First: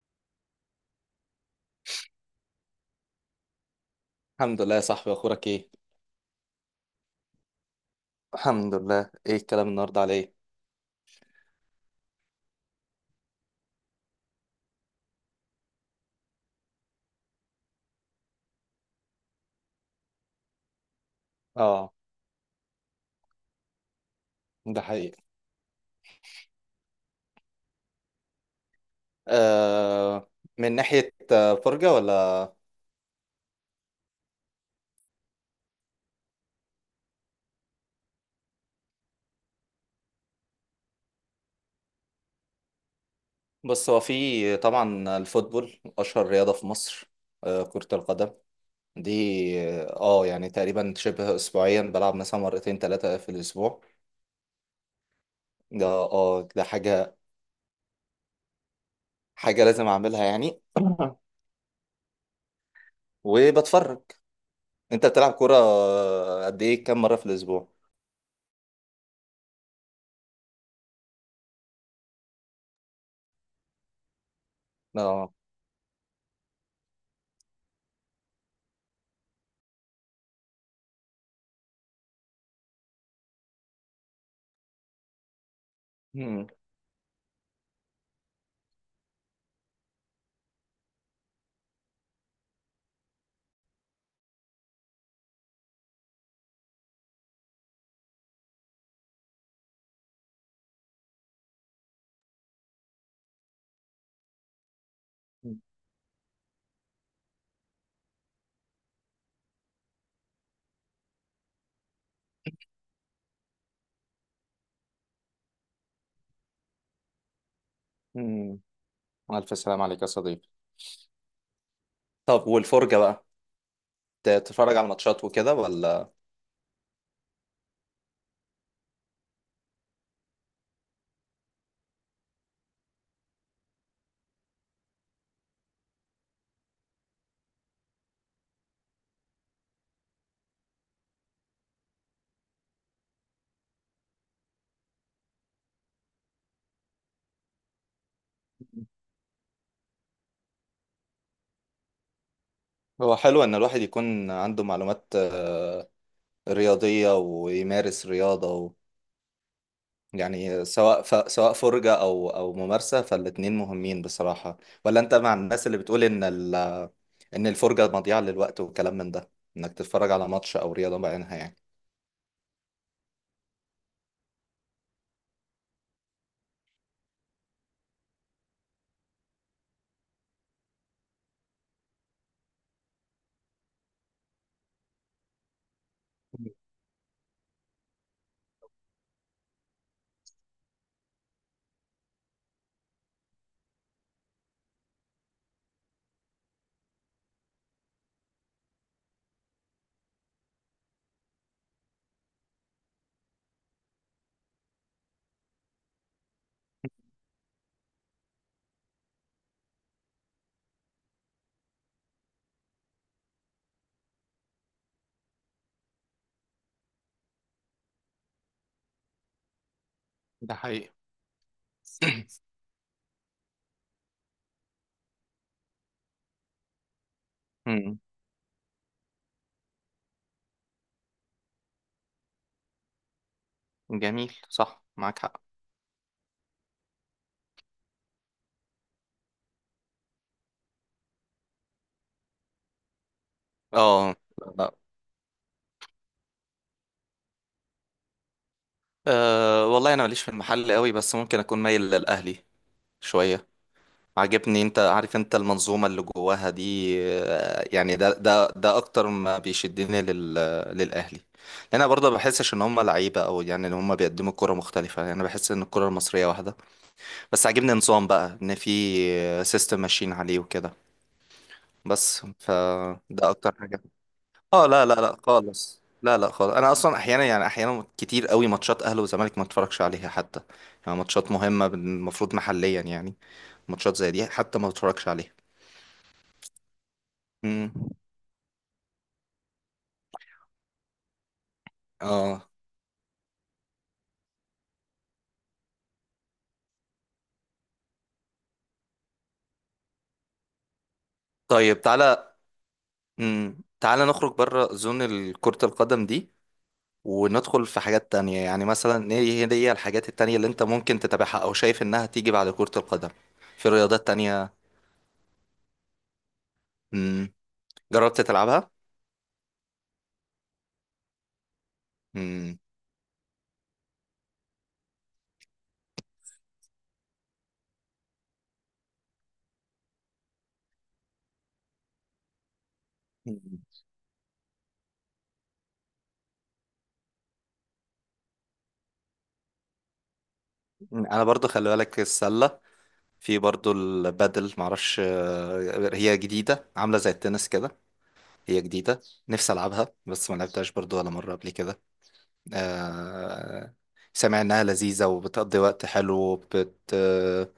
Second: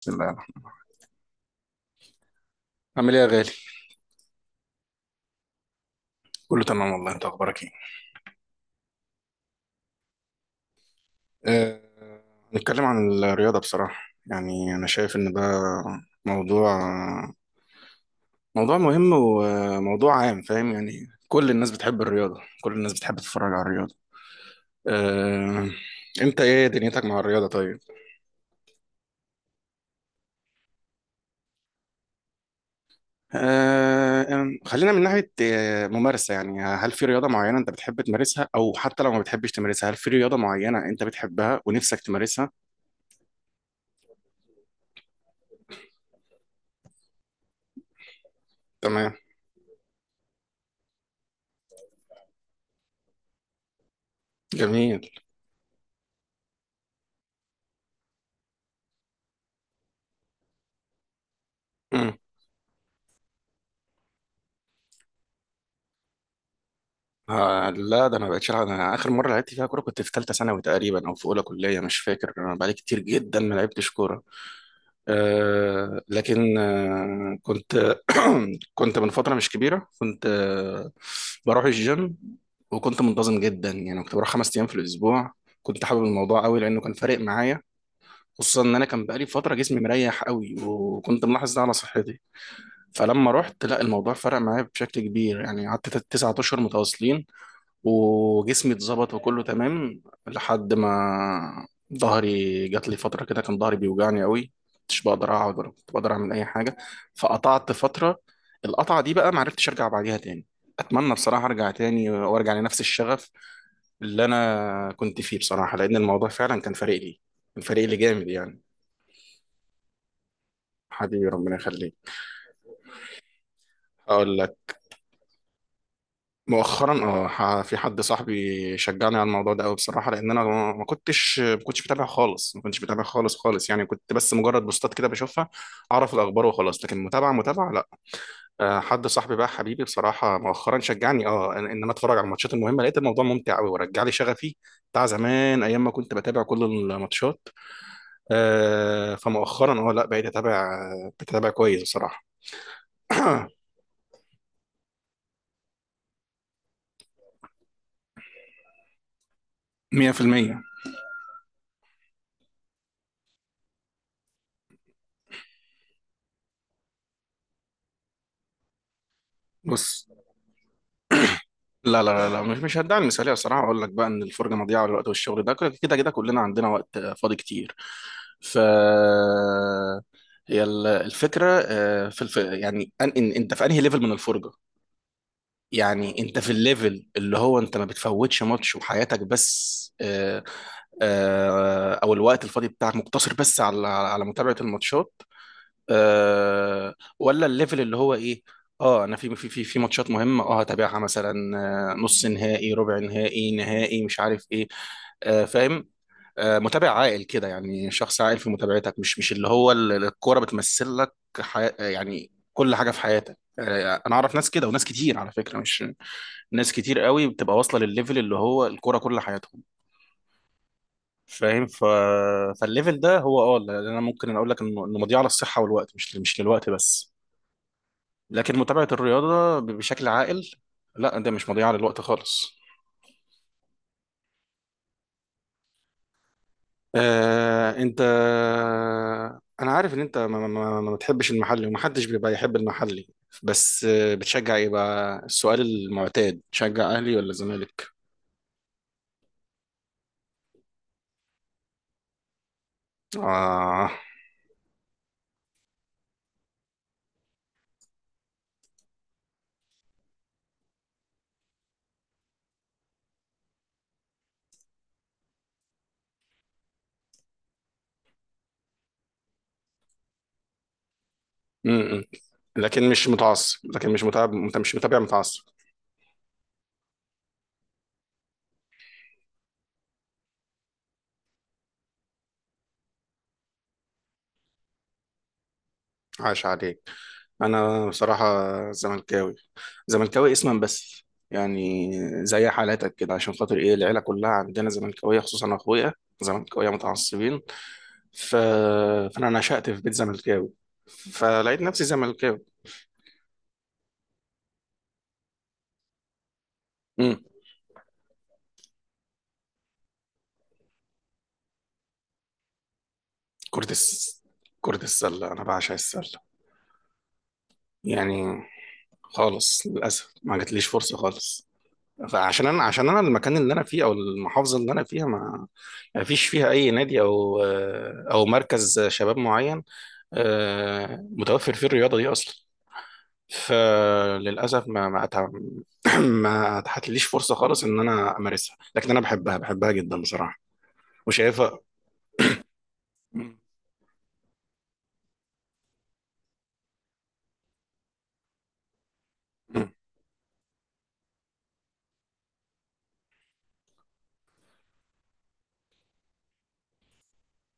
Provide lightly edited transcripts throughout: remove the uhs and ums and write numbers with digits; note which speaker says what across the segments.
Speaker 1: بسم الله الرحمن الرحيم. عامل ايه يا غالي؟
Speaker 2: الحمد لله يا صاحبي، اخبارك ايه؟
Speaker 1: كله تمام والله، انت اخبارك ايه؟
Speaker 2: الحمد لله. ايه الكلام النهارده؟ على ايه؟
Speaker 1: أه... نتكلم عن الرياضة بصراحة. يعني انا شايف ان ده موضوع موضوع مهم وموضوع عام، فاهم؟ يعني كل الناس
Speaker 2: اه،
Speaker 1: بتحب الرياضة، كل الناس بتحب تتفرج على الرياضة.
Speaker 2: ده حقيقي.
Speaker 1: أه... انت ايه دنيتك مع الرياضة طيب؟
Speaker 2: آه. من ناحية فرجة ولا؟
Speaker 1: أه... أم، خلينا من ناحية ممارسة. يعني هل في رياضة معينة انت بتحب تمارسها، او حتى لو ما بتحبش تمارسها هل في رياضة معينة انت بتحبها ونفسك تمارسها؟
Speaker 2: بص، هو في طبعا الفوتبول اشهر رياضة في مصر. كرة القدم. دي.
Speaker 1: تمام.
Speaker 2: يعني تقريبا شبه اسبوعيا بلعب مثلا مرتين ثلاثة في الاسبوع.
Speaker 1: جميل.
Speaker 2: ده حاجة لازم اعملها يعني. وبتفرج. انت بتلعب كورة قد ايه كم مرة في الاسبوع؟
Speaker 1: لا، ده انا بقيت شغال. انا اخر مره لعبت فيها كوره كنت في ثالثه ثانوي تقريبا او في اولى كليه، مش فاكر. انا بقالي كتير جدا ما لعبتش كوره.
Speaker 2: اه.
Speaker 1: آه لكن آه كنت كنت من فتره مش كبيره، كنت بروح الجيم، وكنت منتظم جدا. يعني كنت بروح خمس ايام في الاسبوع. كنت حابب الموضوع
Speaker 2: مم.
Speaker 1: قوي لانه كان فارق معايا، خصوصا ان انا كان بقالي فتره جسمي مريح قوي، وكنت ملاحظ ده على صحتي. فلما رحت، لا، الموضوع فرق معايا بشكل كبير. يعني قعدت تسعة اشهر متواصلين وجسمي اتظبط وكله تمام، لحد ما ظهري جات لي فترة كده كان ظهري بيوجعني قوي، مش بقدر اقعد ولا كنت بقدر اعمل اي حاجة. فقطعت فترة، القطعة دي بقى معرفتش ارجع بعديها تاني. اتمنى بصراحة ارجع تاني وارجع لنفس الشغف اللي انا كنت فيه بصراحة، لان الموضوع فعلا كان فارق لي، كان فارق لي جامد
Speaker 2: مم.
Speaker 1: يعني.
Speaker 2: الف سلام عليك يا صديقي.
Speaker 1: حبيبي، ربنا يخليك.
Speaker 2: طب والفرجة بقى؟
Speaker 1: هقول.
Speaker 2: تتفرج على الماتشات وكده ولا؟
Speaker 1: مؤخرا، في حد صاحبي شجعني على الموضوع ده قوي بصراحه، لان انا ما كنتش بتابع خالص، ما كنتش بتابع خالص. يعني كنت بس مجرد بوستات كده بشوفها اعرف الاخبار وخلاص، لكن متابعه متابعه لا. حد صاحبي بقى، حبيبي بصراحه، مؤخرا شجعني ان انا اتفرج على الماتشات المهمه. لقيت الموضوع ممتع قوي ورجع لي شغفي بتاع زمان، ايام ما كنت بتابع كل الماتشات. فمؤخرا لا، بقيت اتابع كويس بصراحه.
Speaker 2: هو حلو ان الواحد يكون عنده معلومات رياضية ويمارس رياضة
Speaker 1: 100%.
Speaker 2: يعني سواء فرجة او ممارسة، فالاتنين مهمين بصراحة. ولا انت مع الناس اللي بتقول ان الفرجة مضيعة للوقت وكلام من ده، انك
Speaker 1: بص،
Speaker 2: تتفرج على ماتش او رياضة بعينها يعني؟
Speaker 1: لا، مش هدعي المثاليه. الصراحه اقول لك بقى ان الفرجه مضيعه للوقت والشغل ده، كده كده كده كلنا عندنا وقت فاضي كتير. ف هي الفكره آه، في الف... يعني أن... إن... انت في انهي ليفل من الفرجه. يعني انت في الليفل اللي هو انت ما بتفوتش ماتش وحياتك، بس او الوقت الفاضي بتاعك مقتصر بس على متابعه الماتشات، أه، ولا الليفل اللي هو ايه؟ اه انا في ماتشات مهمه اه هتابعها، مثلا نص نهائي، ربع نهائي، نهائي، مش عارف ايه. آه فاهم آه متابع عاقل كده، يعني شخص عاقل في متابعتك، مش اللي هو الكوره بتمثل لك يعني كل حاجه في حياتك. انا اعرف ناس كده، وناس كتير على فكره، مش ناس كتير قوي بتبقى واصله للليفل اللي هو الكوره كل حياتهم.
Speaker 2: ده حقيقي.
Speaker 1: فاهم؟ فالليفل ده هو اللي انا ممكن اقول لك انه مضيعه للصحه والوقت، مش للوقت بس.
Speaker 2: امم.
Speaker 1: لكن متابعة الرياضة بشكل عاقل، لا، ده مش مضيعة للوقت خالص.
Speaker 2: جميل، صح، معاك حق.
Speaker 1: انت، انا عارف ان انت ما بتحبش المحلي، ومحدش بيبقى يحب المحلي، بس
Speaker 2: اه،
Speaker 1: بتشجع ايه
Speaker 2: لا.
Speaker 1: بقى؟ السؤال المعتاد، تشجع اهلي ولا زمالك؟
Speaker 2: والله انا ماليش في المحل قوي، بس ممكن اكون مايل للاهلي شوية.
Speaker 1: اه.
Speaker 2: عاجبني، انت عارف المنظومة اللي جواها دي. يعني ده اكتر ما بيشدني للاهلي. لان انا برضه ما بحسش ان هم لعيبة، او يعني ان هم بيقدموا كرة مختلفة، يعني انا بحس ان الكرة المصرية واحدة. بس عاجبني نظام بقى، ان في سيستم ماشيين عليه وكده.
Speaker 1: م -م.
Speaker 2: بس
Speaker 1: لكن مش
Speaker 2: فده اكتر
Speaker 1: متعصب،
Speaker 2: حاجة.
Speaker 1: لكن مش متابع. انت
Speaker 2: اه،
Speaker 1: مش
Speaker 2: لا لا
Speaker 1: متابع
Speaker 2: لا
Speaker 1: متعصب.
Speaker 2: خالص، لا لا خالص، انا اصلا احيانا، يعني احيانا كتير قوي ماتشات اهلي وزمالك ما اتفرجش عليها حتى. يعني ماتشات مهمة المفروض محليا، يعني ماتشات زي دي حتى ما اتفرجش عليها.
Speaker 1: عاش عليك.
Speaker 2: امم.
Speaker 1: انا بصراحه زملكاوي، زملكاوي اسما بس يعني، زي
Speaker 2: اه.
Speaker 1: حالاتك كده. عشان خاطر ايه؟ العيله كلها عندنا زملكاويه، خصوصا اخويا، زملكاويه متعصبين. ف... فانا نشأت في بيت زملكاوي، فلقيت
Speaker 2: طيب،
Speaker 1: نفسي
Speaker 2: تعالى.
Speaker 1: زملكاوي.
Speaker 2: تعالى نخرج بره زون كرة القدم دي،
Speaker 1: امم.
Speaker 2: وندخل في حاجات تانية، يعني مثلا ايه؟ هي الحاجات التانية اللي انت ممكن تتابعها او شايف انها تيجي بعد كرة القدم، في
Speaker 1: كرة
Speaker 2: رياضات
Speaker 1: الس...
Speaker 2: تانية؟
Speaker 1: كرة السله، انا بعشق السله
Speaker 2: امم. جربت
Speaker 1: يعني.
Speaker 2: تلعبها؟
Speaker 1: خالص للاسف ما جاتليش فرصه خالص، فعشان
Speaker 2: امم.
Speaker 1: انا، عشان انا المكان اللي انا فيه، او المحافظه اللي انا فيها، ما ما فيش فيها اي نادي او او مركز شباب معين متوفر فيه الرياضة دي أصلا.
Speaker 2: أمم.
Speaker 1: فللأسف ما ما أتع... ما اتحتليش فرصة خالص إن أنا أمارسها، لكن أنا بحبها، بحبها جدا بصراحة،
Speaker 2: انا برضو
Speaker 1: وشايفها.
Speaker 2: خلي بالك السلة.
Speaker 1: م-
Speaker 2: في برضو البادل، معرفش هي جديدة، عاملة زي التنس كده. هي جديدة. نفسي
Speaker 1: م-
Speaker 2: العبها بس ما لعبتهاش برضو ولا مرة قبل كده. آه، سامع انها لذيذة، وبتقضي وقت حلو،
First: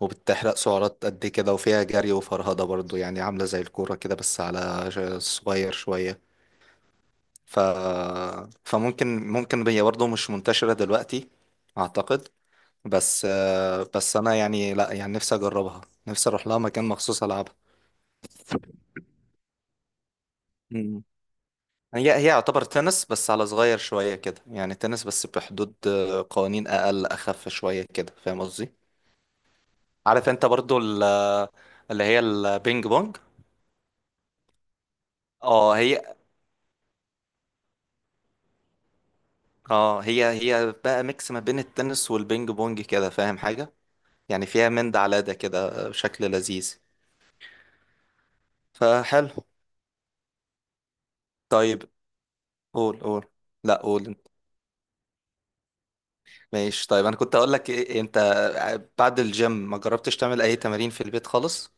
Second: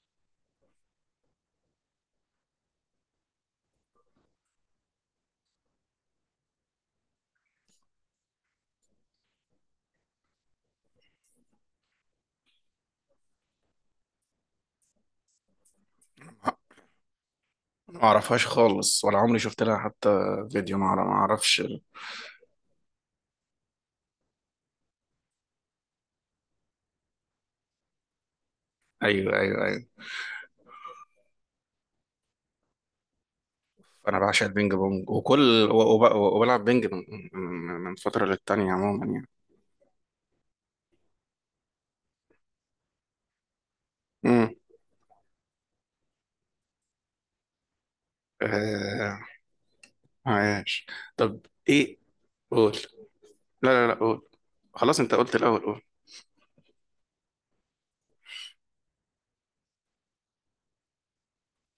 Speaker 2: وبتحرق سعرات قد كده، وفيها جري وفرهدة برضو، يعني عاملة زي الكورة كده بس على صغير شوية. ف... فممكن هي برضو مش منتشرة دلوقتي، أعتقد. بس بس أنا يعني لا، يعني نفسي أجربها. نفسي أروح لها مكان مخصوص ألعبها.
Speaker 1: ما أعرفهاش خالص، ولا عمري شفت لها حتى فيديو.
Speaker 2: مم.
Speaker 1: ما أعرفش.
Speaker 2: هي يعتبر تنس بس على صغير شوية كده، يعني تنس بس بحدود قوانين أقل أخف شوية كده، فاهم قصدي؟
Speaker 1: أيوه أيوه أيوه،
Speaker 2: عارف انت برضو اللي هي البينج بونج؟
Speaker 1: أنا بعشق البينج بونج،
Speaker 2: اه هي
Speaker 1: وبلعب بينج من فترة للتانية عموما يعني.
Speaker 2: اه هي هي بقى ميكس ما بين التنس والبينج بونج كده، فاهم حاجة؟ يعني
Speaker 1: امم.
Speaker 2: فيها من ده على ده كده بشكل لذيذ.
Speaker 1: آه...
Speaker 2: فحلو.
Speaker 1: عايش. طب.
Speaker 2: طيب.
Speaker 1: إيه. قول.
Speaker 2: قول، قول.
Speaker 1: لا
Speaker 2: لا،
Speaker 1: لا لا
Speaker 2: قول
Speaker 1: قول.
Speaker 2: انت.
Speaker 1: خلاص، أنت قلت الأول، قول.
Speaker 2: ماشي، طيب انا كنت اقول لك إيه إيه، انت بعد الجيم ما جربتش تعمل اي تمارين في البيت خالص؟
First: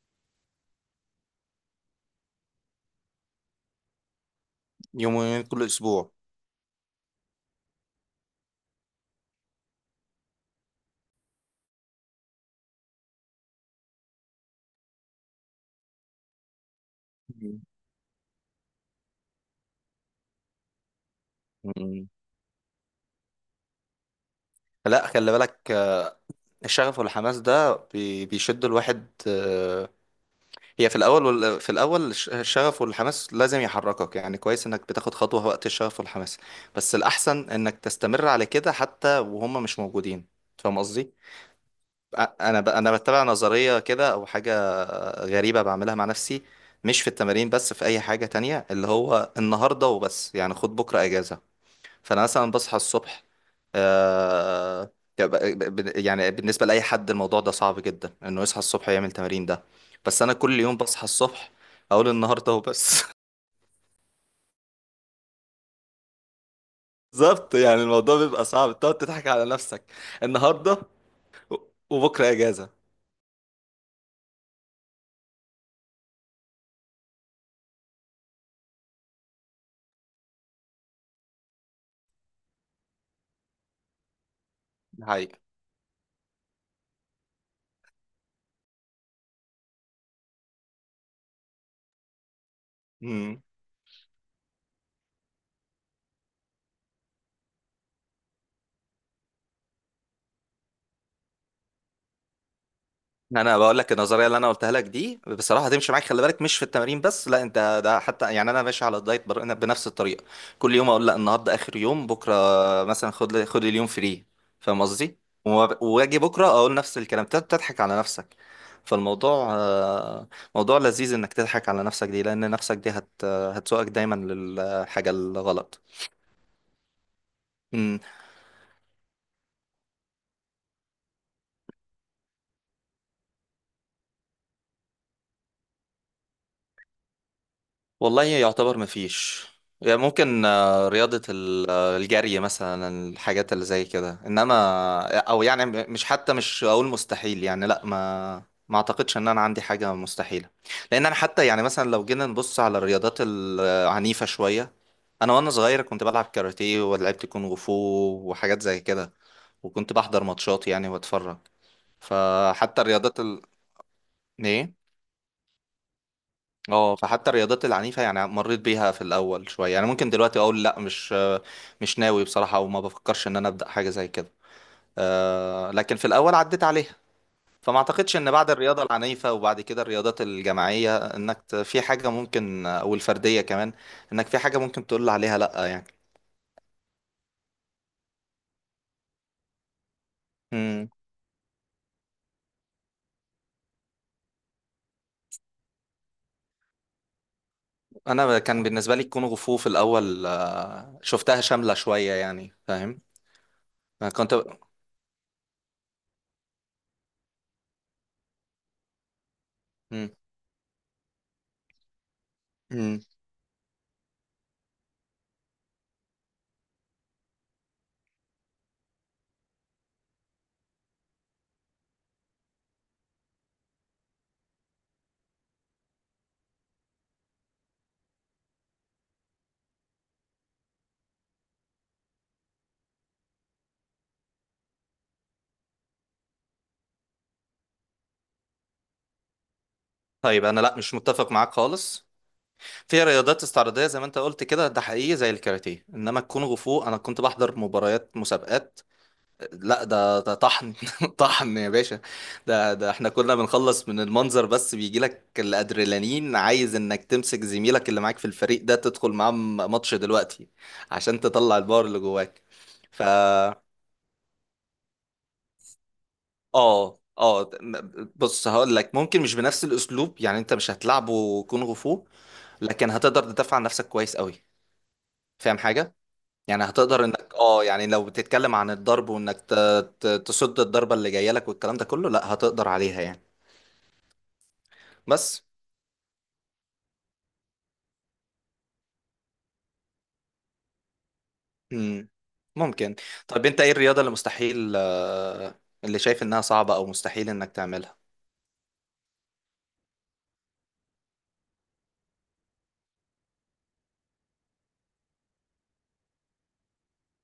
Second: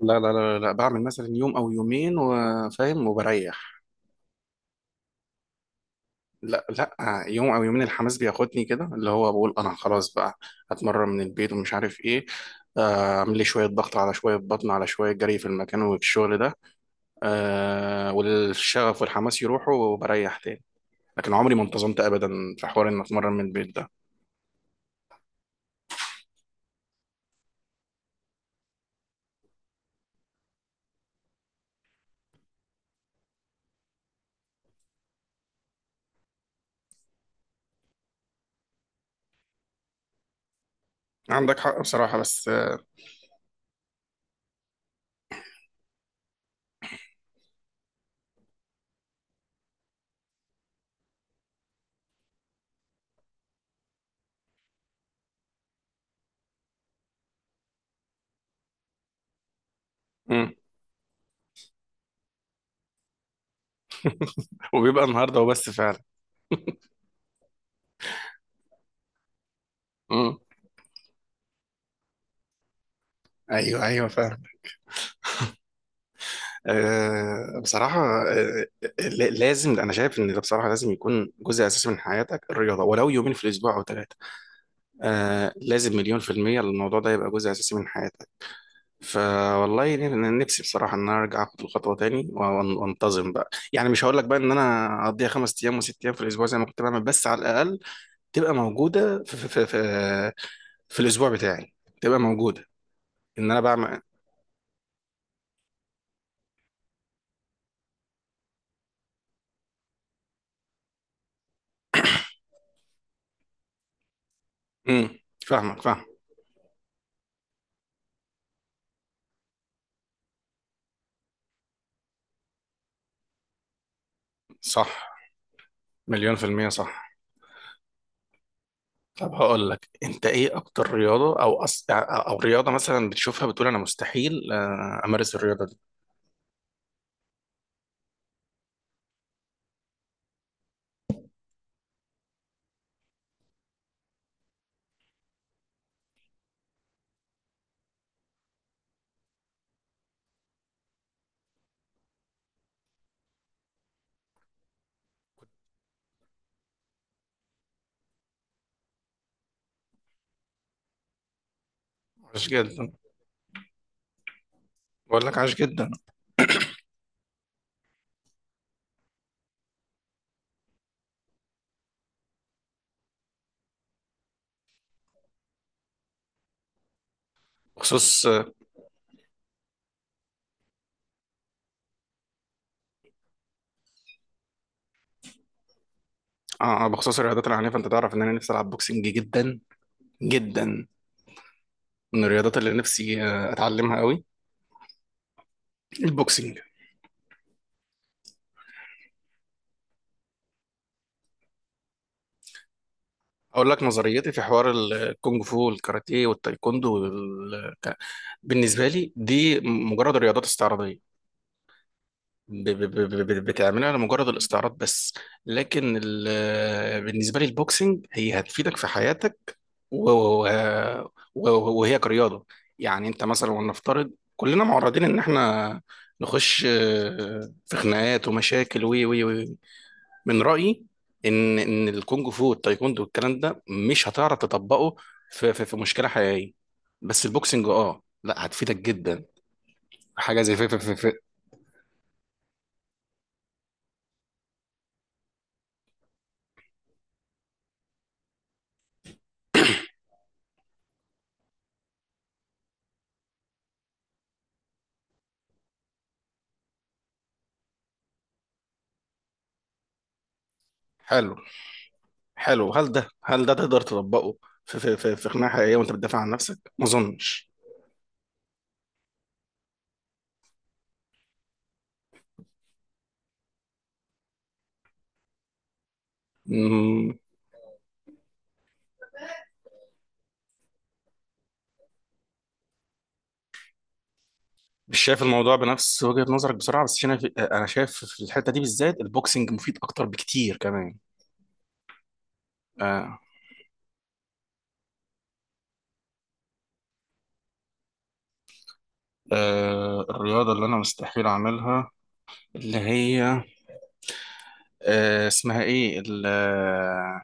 Speaker 1: لا لا، لا لا بعمل مثلا يوم او يومين وفاهم وبريح.
Speaker 2: يومين كل اسبوع؟
Speaker 1: لا لا يوم او يومين، الحماس بياخدني كده، اللي هو بقول انا خلاص بقى هتمرن من البيت ومش عارف ايه، اعمل لي شويه ضغط على شويه بطن على شويه جري في المكان وفي الشغل ده.
Speaker 2: مم.
Speaker 1: والشغف والحماس يروحوا، وبريح تاني. لكن عمري ما انتظمت
Speaker 2: مم.
Speaker 1: ابدا في حوار ان اتمرن من البيت ده.
Speaker 2: لا، خلي بالك، الشغف والحماس ده بيشد الواحد هي في الاول في الاول الشغف والحماس لازم يحركك، يعني كويس انك بتاخد خطوة وقت الشغف والحماس. بس الاحسن انك تستمر على كده حتى وهم مش موجودين. فاهم قصدي؟
Speaker 1: عندك حق بصراحه، بس
Speaker 2: انا ب... انا بتبع نظرية كده او حاجة غريبة بعملها مع نفسي. مش في التمارين بس، في اي حاجة تانية، اللي هو النهاردة وبس، يعني خد بكرة اجازة. فانا مثلا بصحى الصبح، آه، يعني بالنسبه لاي حد الموضوع ده صعب جدا انه يصحى الصبح يعمل تمارين ده. بس انا
Speaker 1: مم.
Speaker 2: كل يوم بصحى الصبح اقول النهارده وبس.
Speaker 1: وبيبقى النهارده وبس فعلا.
Speaker 2: بالظبط، يعني الموضوع بيبقى صعب تقعد تضحك على نفسك.
Speaker 1: مم.
Speaker 2: النهارده و- وبكره اجازه.
Speaker 1: ايوه ايوه، فاهم. آه، بصراحة آه، لا- لازم، أنا شايف إن ده بصراحة لازم يكون جزء أساسي من حياتك الرياضة، ولو يومين في الأسبوع أو ثلاثة.
Speaker 2: ده حقيقي.
Speaker 1: لازم، مليون في المية الموضوع ده يبقى جزء أساسي من حياتك. فوالله، نفسي بصراحة إن أنا أرجع أخد الخطوة تاني وأنتظم
Speaker 2: مم.
Speaker 1: بقى. يعني مش هقول لك بقى إن أنا أقضيها خمس أيام وست أيام في الأسبوع زي ما كنت بعمل، بس على الأقل تبقى موجودة في الأسبوع بتاعي، تبقى موجودة. إن
Speaker 2: انا
Speaker 1: أنا
Speaker 2: بقول لك
Speaker 1: بعمل.
Speaker 2: النظريه اللي انا قلتها لك دي بصراحه هتمشي معاك، خلي بالك مش في التمارين بس، لا انت ده حتى، يعني انا ماشي على الدايت بنفس الطريقه. كل يوم اقول لا، النهارده اخر يوم، بكره مثلا خد اليوم فري. فاهم
Speaker 1: امم.
Speaker 2: قصدي؟
Speaker 1: فاهمك، فاهم.
Speaker 2: واجي بكره اقول نفس الكلام، تضحك على نفسك. فالموضوع موضوع لذيذ انك تضحك على نفسك دي، لان نفسك دي هتسوقك دايما
Speaker 1: صح،
Speaker 2: للحاجه الغلط.
Speaker 1: مليون في المية، صح. طب هقول لك، انت ايه اكتر رياضه، او رياضه مثلا بتشوفها بتقول انا مستحيل امارس الرياضه دي؟
Speaker 2: والله يعتبر مفيش. يعني ممكن رياضة الجري مثلا، الحاجات اللي زي كده، انما او يعني مش، حتى مش اقول مستحيل، يعني لا، ما اعتقدش ان انا عندي حاجة مستحيلة. لان انا حتى، يعني مثلا لو جينا نبص على الرياضات العنيفة شوية، انا وانا صغير كنت بلعب كاراتيه ولعبت كونغ فو وحاجات زي كده، وكنت بحضر ماتشات يعني واتفرج.
Speaker 1: عاش
Speaker 2: فحتى
Speaker 1: جدا.
Speaker 2: الرياضات ال... ايه.
Speaker 1: بقول لك عاش جدا.
Speaker 2: اه فحتى الرياضات العنيفة، يعني مريت بيها في الأول شوية، يعني ممكن دلوقتي أقول لأ، مش ناوي بصراحة، وما بفكرش إن أنا أبدأ حاجة زي كده. لكن في الأول عديت عليها. فما أعتقدش
Speaker 1: بخصوص
Speaker 2: إن بعد
Speaker 1: اه
Speaker 2: الرياضة العنيفة وبعد كده الرياضات الجماعية في حاجة ممكن أو الفردية كمان، إنك في حاجة ممكن تقول عليها لأ يعني.
Speaker 1: آه، بخصوص الرياضات العنيفه، انت تعرف ان انا نفسي العب بوكسنج جدا جدا.
Speaker 2: مم.
Speaker 1: من الرياضات اللي نفسي اتعلمها قوي، البوكسنج.
Speaker 2: أنا كان بالنسبة لي الكونغ فو في الأول شفتها شاملة شوية يعني، فاهم.
Speaker 1: اقول لك
Speaker 2: أنا
Speaker 1: نظريتي
Speaker 2: كنت.
Speaker 1: في حوار الكونغ فو والكاراتيه والتايكوندو بالنسبه لي دي
Speaker 2: مم.
Speaker 1: مجرد رياضات استعراضيه.
Speaker 2: مم.
Speaker 1: بتعملها لمجرد الاستعراض بس. لكن بالنسبه لي البوكسنج هي هتفيدك في حياتك، وهي كرياضه، يعني انت مثلا ولنفترض كلنا معرضين ان احنا نخش في خناقات ومشاكل و و و من رايي ان الكونج فو والتايكوندو والكلام ده مش هتعرف تطبقه في مشكله حقيقيه، بس البوكسنج، اه، لا، هتفيدك جدا. حاجه
Speaker 2: طيب
Speaker 1: زي
Speaker 2: أنا لأ، مش متفق معاك خالص. في رياضات استعراضية زي ما انت قلت كده، ده حقيقي، زي الكاراتيه، انما الكونغ فو انا كنت بحضر مباريات مسابقات. لا، ده طحن طحن يا باشا. ده احنا كنا بنخلص من المنظر بس بيجي لك الادرينالين، عايز انك تمسك زميلك اللي معاك في الفريق ده تدخل معاه ماتش دلوقتي، عشان
Speaker 1: حلو،
Speaker 2: تطلع الباور اللي جواك.
Speaker 1: حلو. هل
Speaker 2: ف
Speaker 1: ده، هل ده تقدر تطبقه في في خناقه حقيقيه وانت بتدافع عن نفسك؟ ما
Speaker 2: اه،
Speaker 1: اظنش.
Speaker 2: اه، بص هقول لك ممكن مش بنفس الاسلوب، يعني انت مش هتلعبه كونغ فو، لكن هتقدر تدافع عن نفسك كويس قوي، فاهم حاجة؟ يعني هتقدر
Speaker 1: مم،
Speaker 2: انك يعني لو بتتكلم عن الضرب وانك تصد الضربة اللي جاية لك والكلام ده كله، لا هتقدر عليها يعني.
Speaker 1: مش شايف
Speaker 2: بس.
Speaker 1: الموضوع بنفس وجهه نظرك بسرعه، بس انا انا شايف في الحته دي بالذات البوكسنج مفيد اكتر بكتير كمان.
Speaker 2: مم. ممكن.
Speaker 1: آه.
Speaker 2: طب انت ايه الرياضة اللي مستحيل اللي شايف انها صعبة او مستحيل انك تعملها؟
Speaker 1: آه، الرياضه اللي انا مستحيل اعملها، اللي هي آه اسمها ايه ال- آه،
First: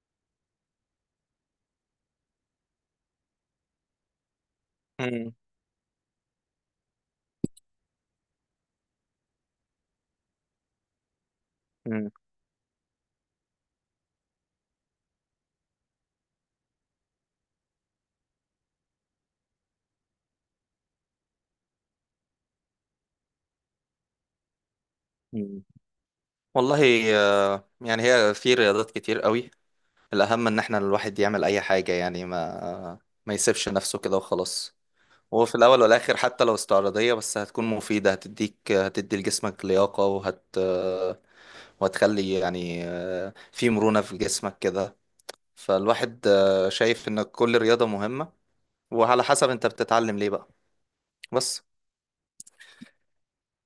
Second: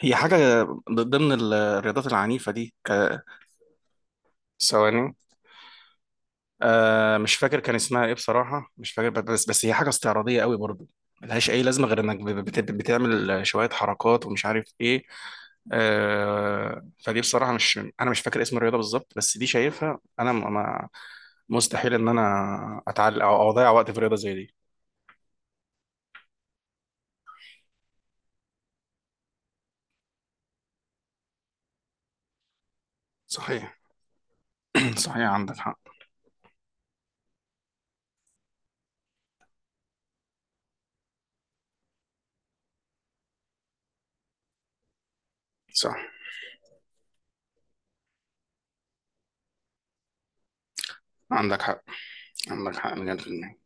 Speaker 1: هي حاجه ضمن الرياضات العنيفه دي ثواني.
Speaker 2: مم.
Speaker 1: مش فاكر كان اسمها ايه بصراحة، مش فاكر، بس هي حاجة استعراضية قوي برضو، ملهاش اي لازمة غير
Speaker 2: مم.
Speaker 1: انك بتعمل شوية حركات ومش عارف ايه. فدي بصراحة، مش انا مش فاكر اسم الرياضة بالظبط، بس دي شايفها انا م- ما مستحيل ان انا اتعلق او اضيع وقت في رياضة زي دي.
Speaker 2: مم. والله يعني هي في رياضات كتير قوي. الأهم إن احنا الواحد يعمل أي حاجة، يعني ما يسيبش
Speaker 1: صحيح.
Speaker 2: نفسه كده وخلاص.
Speaker 1: صحيح،
Speaker 2: وفي
Speaker 1: عندك حق.
Speaker 2: الأول والآخر حتى لو استعراضية، بس هتكون مفيدة، هتدي لجسمك لياقة وتخلي يعني في مرونة في جسمك كده.
Speaker 1: صح،
Speaker 2: فالواحد شايف ان كل رياضة مهمة، وعلى حسب انت بتتعلم ليه بقى.
Speaker 1: عندك
Speaker 2: بس.
Speaker 1: حق. عندك حق، مليون في المية.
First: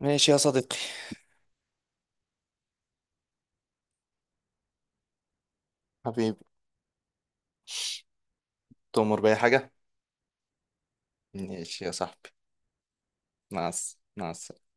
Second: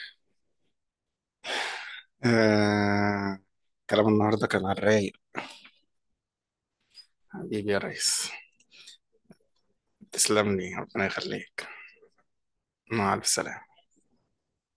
Speaker 2: ماشي يا صديقي.
Speaker 1: آه. كلام النهاردة كان على الرايق.
Speaker 2: حبيبي.
Speaker 1: حبيبي يا ريس.
Speaker 2: تؤمر بأي حاجة.
Speaker 1: تسلم لي، ربنا يخليك.
Speaker 2: ماشي يا صاحبي.
Speaker 1: مع الف
Speaker 2: مع
Speaker 1: سلامة.
Speaker 2: الس- مع السلامة.